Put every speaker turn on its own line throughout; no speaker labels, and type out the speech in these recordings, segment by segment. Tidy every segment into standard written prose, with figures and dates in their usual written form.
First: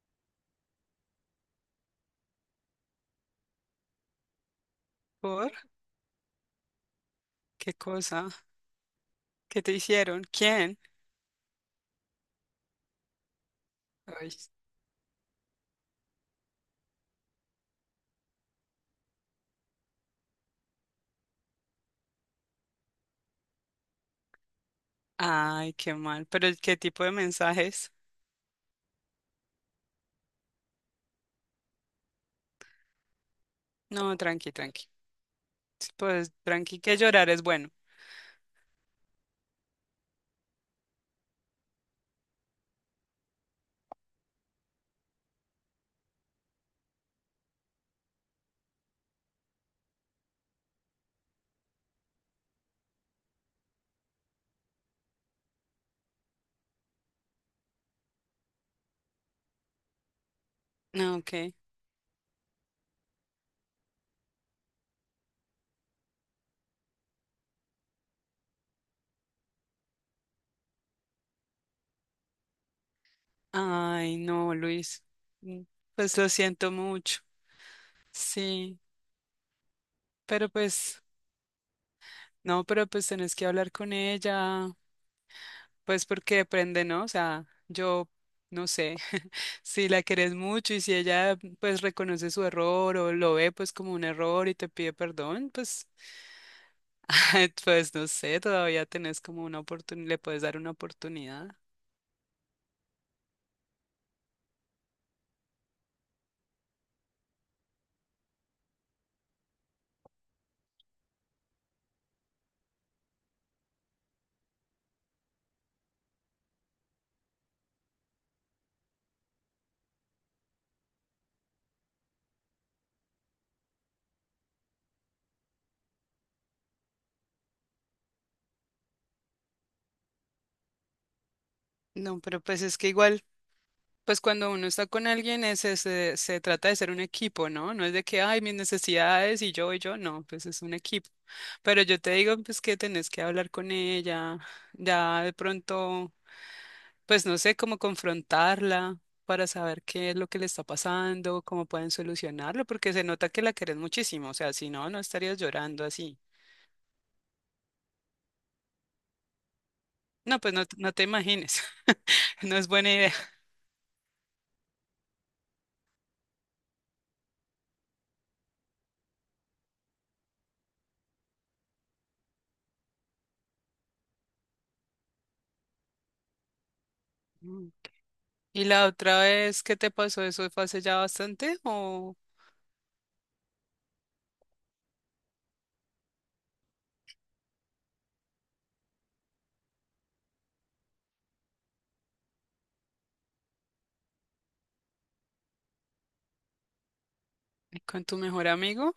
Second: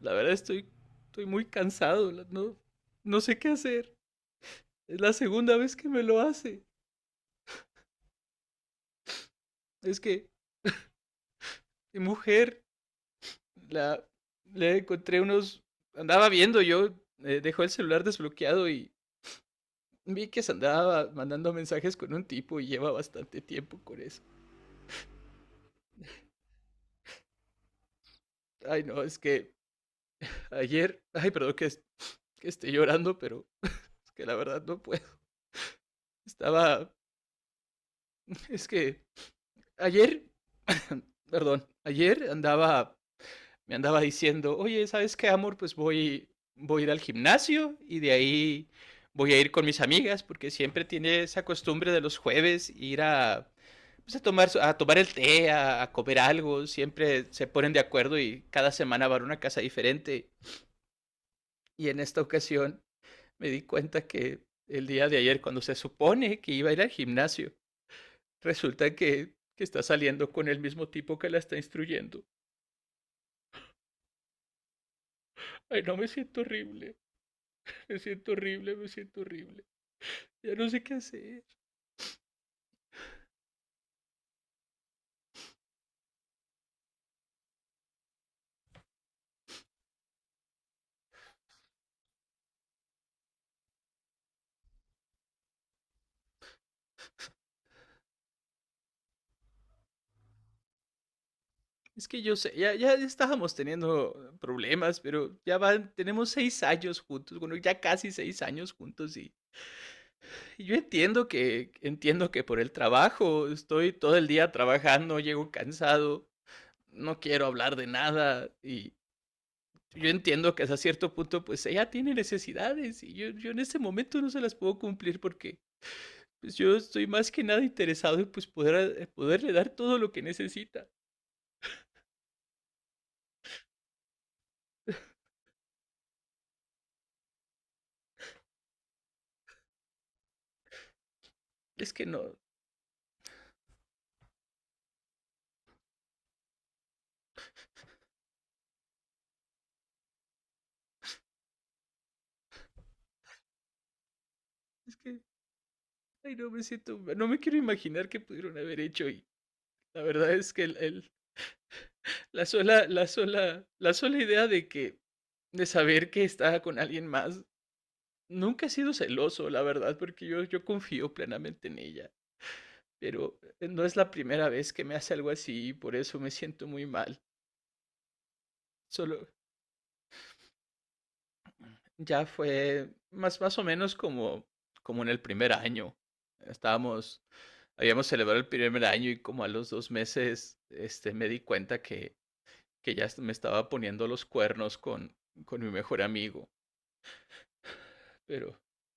La verdad estoy muy cansado, no, no sé qué hacer. Es la
¿Por?
segunda vez que me lo hace.
¿Qué cosa? ¿Qué te
Es
hicieron?
que
¿Quién?
mi mujer, la,
Ay,
le encontré unos... Andaba viendo yo, dejó el celular desbloqueado y vi que se andaba mandando mensajes con un tipo y lleva bastante tiempo con eso.
ay, qué mal. ¿Pero qué tipo de mensajes?
Ay, no, es que ayer, ay, perdón que esté llorando, pero es
No,
que la
tranqui,
verdad no
tranqui.
puedo.
Pues tranqui,
Estaba,
que llorar es bueno.
es que ayer, perdón, ayer andaba me andaba diciendo: oye, ¿sabes qué, amor? Pues voy a ir al gimnasio y de ahí voy a ir con mis amigas, porque siempre tiene esa costumbre de los jueves ir pues, a tomar el té, a comer algo, siempre se ponen de acuerdo y cada semana van a una casa diferente.
Ah, ok.
Y en esta ocasión me di cuenta que el día de ayer, cuando se supone que iba a ir al gimnasio, resulta que está saliendo con el mismo tipo que la está instruyendo.
Ay, no, Luis. Mm.
Ay, no, me
Pues lo
siento
siento
horrible.
mucho.
Me siento horrible,
Sí,
me siento horrible.
pero
Ya no sé qué
pues,
hacer.
no, pero pues tenés que hablar con ella. Pues porque depende, ¿no? O sea, yo no sé si la querés mucho y si ella pues reconoce su error o lo ve pues como un error y te pide perdón, pues. Pues no sé, todavía tenés como una oportunidad, le puedes dar una oportunidad.
Es que yo sé, ya estábamos teniendo problemas, pero ya van, tenemos 6 años juntos, bueno, ya casi 6 años juntos y yo entiendo que por el trabajo estoy todo el día trabajando, llego cansado, no quiero hablar de nada y yo entiendo que hasta cierto punto pues ella tiene necesidades y yo en este momento no se las puedo cumplir, porque pues yo estoy más que nada interesado en pues poderle dar todo lo que necesita.
No, pero pues es que igual, pues cuando uno está con alguien es, se trata de ser un equipo, ¿no? No es de que, ay, mis necesidades y yo, no, pues es un equipo. Pero
Es
yo
que
te digo,
no,
pues que tenés que hablar con ella, ya de pronto, pues no sé cómo confrontarla para saber qué es lo que le está pasando, cómo pueden solucionarlo, porque se nota que la querés muchísimo, o sea, si no,
es
no
que,
estarías llorando así.
ay, no me siento, no me quiero imaginar qué pudieron haber hecho. Y la verdad
No,
es
pues no,
que
no te imagines.
la
No es
sola,
buena
la
idea.
sola, la sola idea de que, de saber que está con alguien más. Nunca he sido celoso, la verdad, porque yo confío plenamente en ella, pero no es la primera vez que me hace algo así y por eso me siento muy mal.
Mm. ¿Y la otra
Solo,
vez qué te pasó? ¿Eso fue hace ya bastante o
Ya fue más o menos como en el primer año. Estábamos, habíamos celebrado el primer año y como a los 2 meses, me di cuenta que ya me estaba poniendo los cuernos con mi mejor amigo.
con tu mejor
Pero
amigo?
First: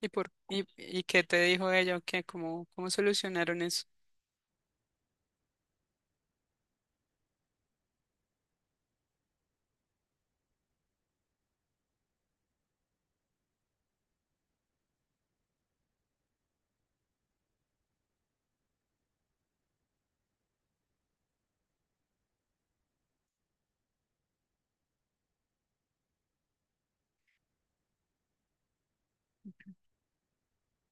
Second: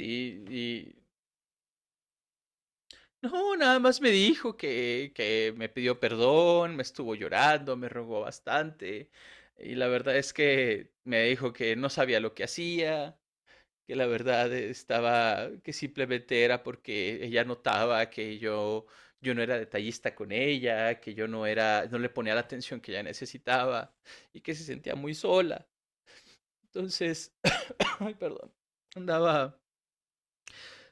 ¿Y
y
qué te dijo ella? O ¿qué, cómo,
no,
solucionaron
nada
eso?
más me dijo que me pidió perdón, me estuvo llorando, me rogó bastante. Y la verdad es que me dijo que no sabía lo que hacía, que la verdad estaba, que simplemente era porque ella notaba que yo no era detallista con ella, que yo no era, no le ponía la atención que ella necesitaba y que se sentía muy sola. Entonces, ay, perdón, andaba,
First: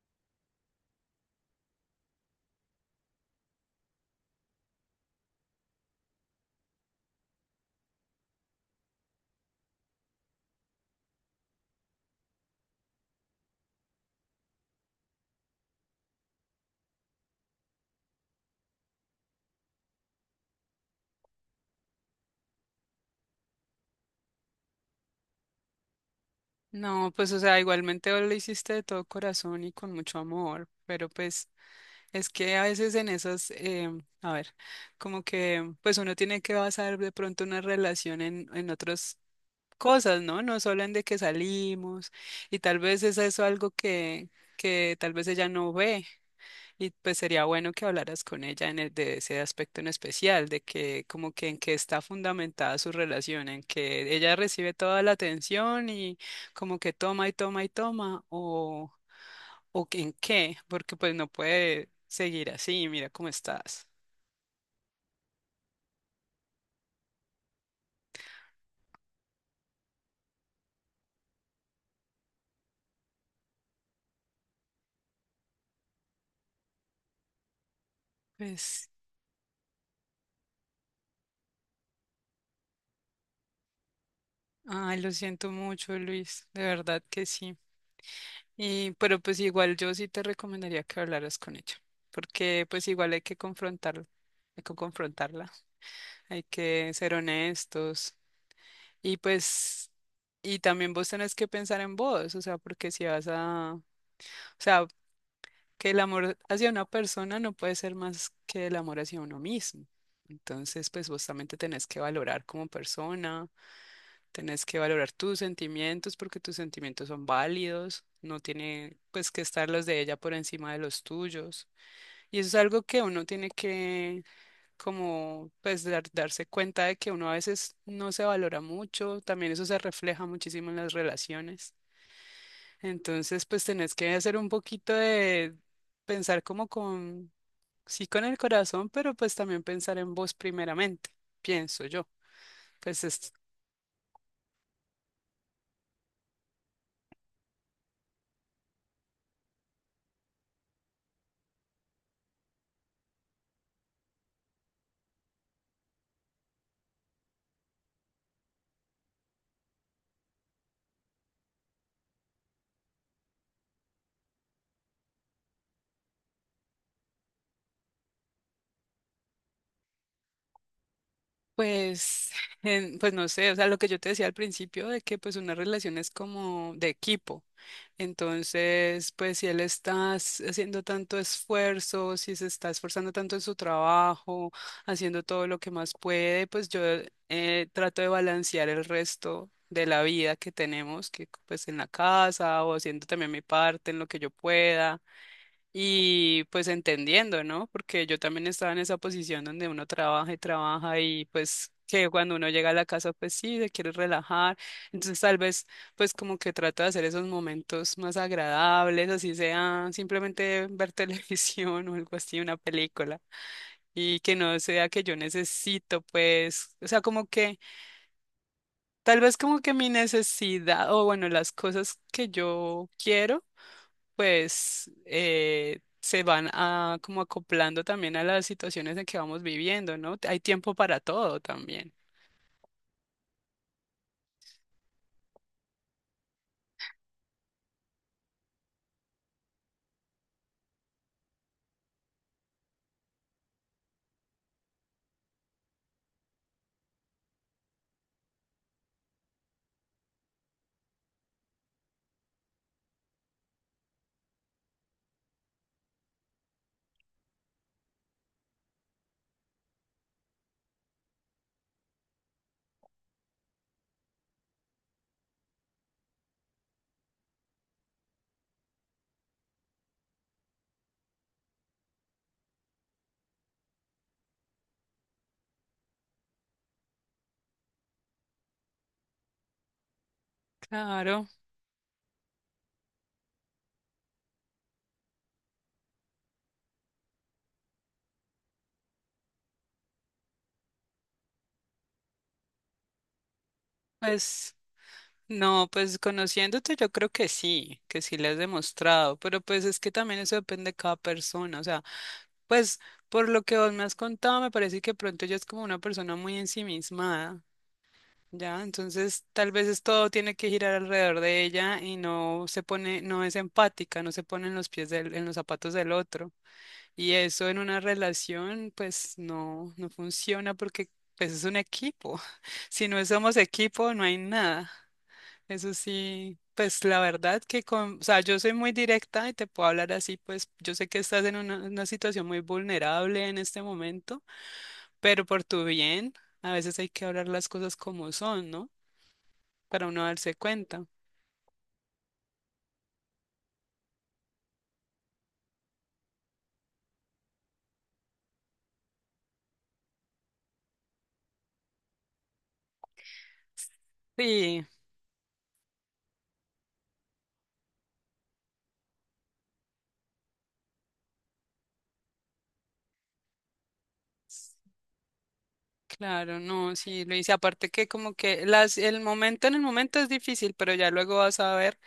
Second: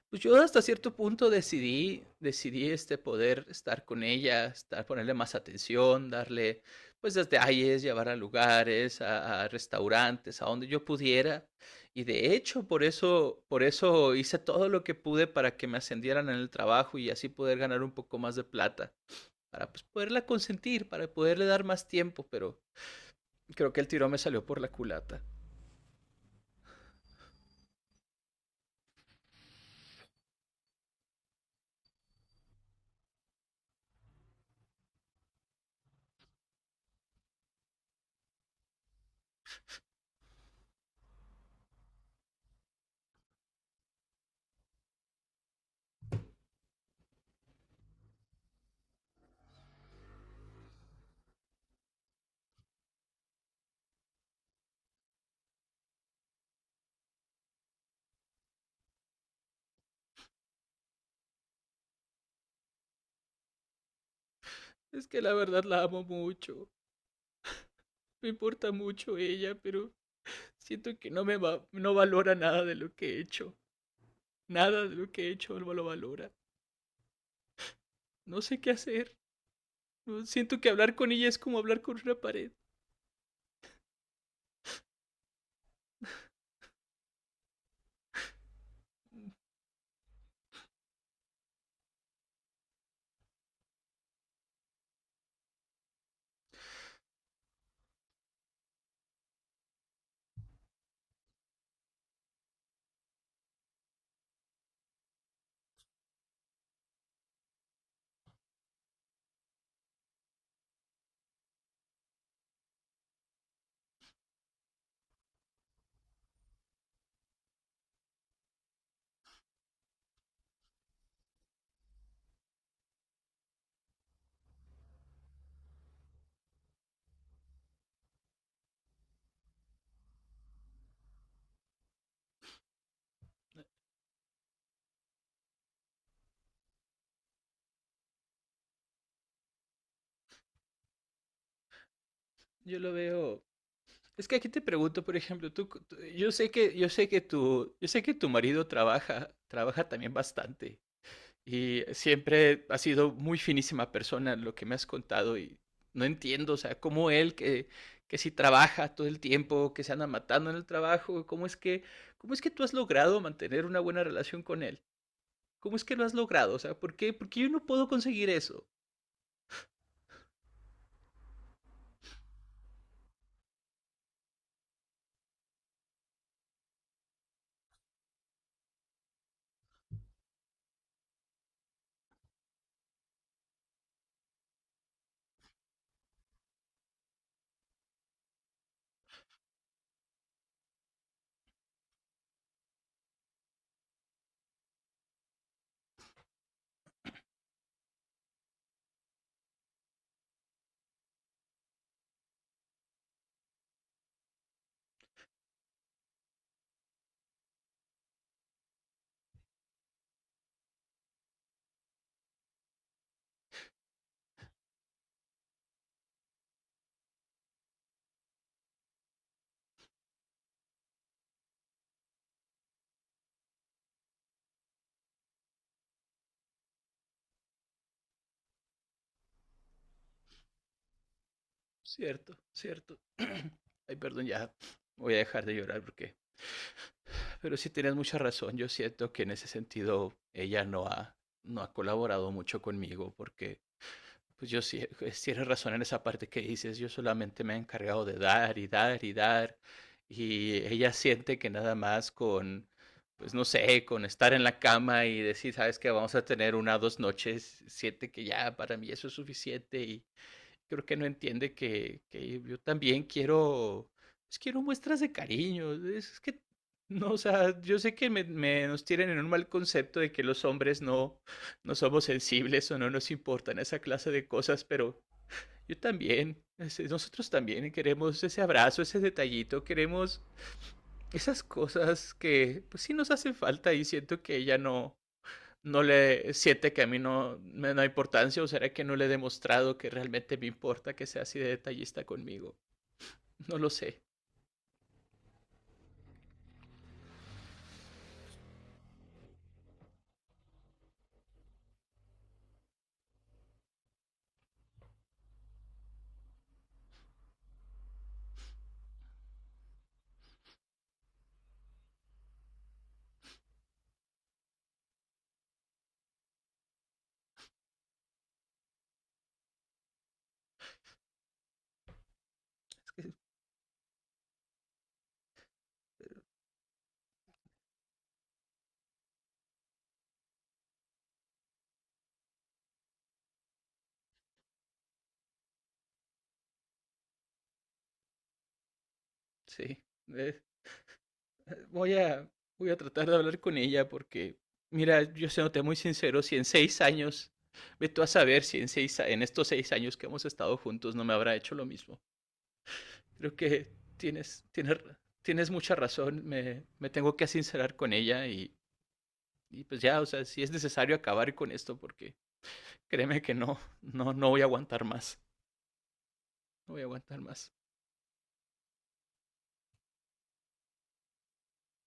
pues yo hasta cierto punto decidí, poder estar con ella, estar, ponerle más atención, darle pues detalles, llevar a lugares, a restaurantes, a donde yo pudiera. Y de hecho, por eso hice todo lo que pude para que me ascendieran en el trabajo y así poder ganar un poco más de plata, para pues poderla consentir, para poderle dar más tiempo, pero creo que el tirón me salió por la culata.
No, pues o sea, igualmente vos lo hiciste de todo corazón y con mucho amor, pero pues es que a veces en esas, a ver, como que pues uno tiene que basar de pronto una relación en, otros cosas, ¿no? No solo en de que salimos y tal vez es eso algo que tal vez ella no ve y pues sería bueno que hablaras con ella de ese aspecto en especial, de que como que en qué está fundamentada su relación, en que ella recibe toda la atención y como que toma y toma y toma o que en qué, porque pues no puede seguir así, mira cómo estás.
Es que la verdad la amo mucho, me importa mucho ella, pero siento que no me va, no valora nada de lo que he hecho. Nada de lo que he hecho no lo valora. No sé qué
Pues,
hacer. Siento que hablar con ella es como hablar con una pared.
ay, lo siento mucho, Luis, de verdad que sí. Y, pero pues igual yo sí te recomendaría que hablaras con ella, porque pues igual hay que confrontarla, hay que confrontarla, hay que ser honestos y pues, y también vos tenés que pensar en vos, o sea, porque si vas a, o sea, que el amor hacia una persona no puede ser más que el amor hacia uno mismo. Entonces, pues vos también te tenés que valorar como persona, tenés que valorar tus sentimientos porque tus sentimientos son válidos, no tiene pues que estar los de ella por encima de los tuyos. Y eso es algo que uno tiene que como pues darse cuenta de que uno a veces no se valora mucho, también eso se refleja muchísimo en las relaciones. Entonces pues tenés que hacer un poquito de pensar como sí con el corazón, pero pues también pensar en vos primeramente, pienso yo.
Yo lo
Pues es
veo. Es que aquí te pregunto, por ejemplo, yo sé que tu, yo sé que tu marido trabaja también bastante. Y siempre ha sido muy finísima persona lo que me has contado y no entiendo, o sea, cómo él que si trabaja todo el tiempo, que se anda matando en el trabajo, cómo es que tú has logrado mantener una buena relación con él, cómo es que lo has logrado, o sea, ¿por qué? Porque yo no puedo conseguir eso.
Pues, pues no sé, o sea, lo que yo te decía al principio de que pues una relación es como de equipo. Entonces, pues si él está haciendo tanto esfuerzo, si se está esforzando tanto en su trabajo, haciendo todo lo que más puede, pues yo trato de balancear el resto de la vida que tenemos, que pues en la casa o haciendo también mi parte en lo que yo pueda. Y pues entendiendo, ¿no? Porque yo también estaba en esa posición donde uno trabaja y trabaja y pues que cuando uno llega a la casa pues sí, se quiere relajar. Entonces tal vez pues como que trato de hacer esos momentos más agradables, así sea simplemente ver televisión o algo así, una película. Y que no sea que yo necesito pues, o sea, como que tal vez como que mi necesidad o bueno, las cosas que yo quiero pues se van a, como acoplando también a las situaciones en que vamos viviendo, ¿no? Hay tiempo para todo también.
Cierto, cierto. Ay, perdón, ya voy a dejar de llorar, porque, pero sí, tienes mucha razón. Yo siento que en ese sentido ella no ha colaborado mucho conmigo, porque pues yo sí, pues tienes razón en esa parte que dices, yo solamente me he encargado de dar y dar y dar, y ella siente que nada más con, pues no sé, con estar en la cama y decir: sabes que vamos a tener una o dos noches, siente que ya para mí eso es suficiente y creo que no entiende que yo también quiero, pues quiero muestras de cariño. Es que, no, o sea, yo sé que nos tienen en un mal concepto de que los hombres no somos sensibles o no nos importan esa clase de cosas, pero yo también, nosotros también queremos ese abrazo, ese detallito, queremos
Claro,
esas cosas que, pues sí nos hacen falta, y siento que ella no le siente que a mí no me da importancia, o será que no le he demostrado que realmente me importa que sea así de detallista conmigo. No lo sé,
pues no, pues conociéndote yo creo que sí le has demostrado, pero pues es que también eso depende de cada persona, o sea, pues por lo que vos me has contado, me parece que pronto ella es como una persona muy ensimismada. Ya, entonces tal vez es todo tiene que girar alrededor de ella y no se pone, no es empática, no se pone en los pies del, en los zapatos del otro. Y eso en una relación, pues no, no funciona porque pues, es un equipo. Si no somos equipo, no hay nada. Eso sí, pues la verdad que con, o sea, yo soy muy directa y te puedo hablar así, pues yo sé que estás en una situación muy vulnerable en este momento, pero por tu bien, a veces hay que hablar las cosas como son, ¿no?
sí.
Para uno darse
Eh,
cuenta.
voy a, voy a tratar de hablar con ella, porque, mira, yo se muy sincero, si en 6 años, ve tú a saber si en, seis, en estos 6 años que hemos estado juntos no me habrá hecho lo mismo. Creo que
Sí,
tienes mucha razón, me tengo que sincerar con ella y pues ya, o sea, si es necesario acabar con esto, porque créeme que no voy a aguantar más.
claro,
No
no,
voy a
sí, lo
aguantar
hice.
más.
Aparte que como que las, el momento en el momento es difícil, pero ya luego vas a ver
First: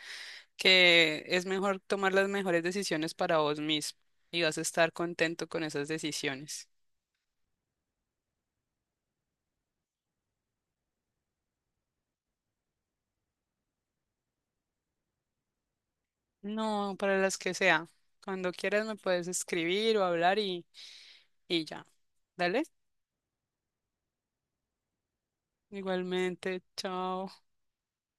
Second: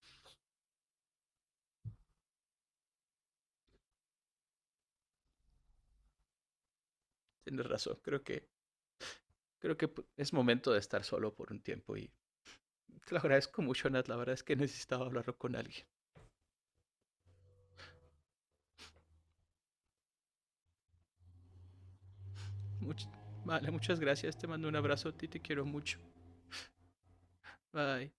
que es mejor tomar las mejores decisiones para vos mismo y vas a estar contento con esas decisiones.
Tienes razón. Creo que es momento de estar solo por un tiempo y te lo agradezco mucho, Nat. La verdad es que necesitaba hablarlo con alguien.
No, para las que sea. Cuando quieras me puedes escribir o hablar y ya. Dale.
Much- vale, muchas gracias. Te mando un abrazo a ti. Te quiero mucho.
Igualmente, chao.
Bye.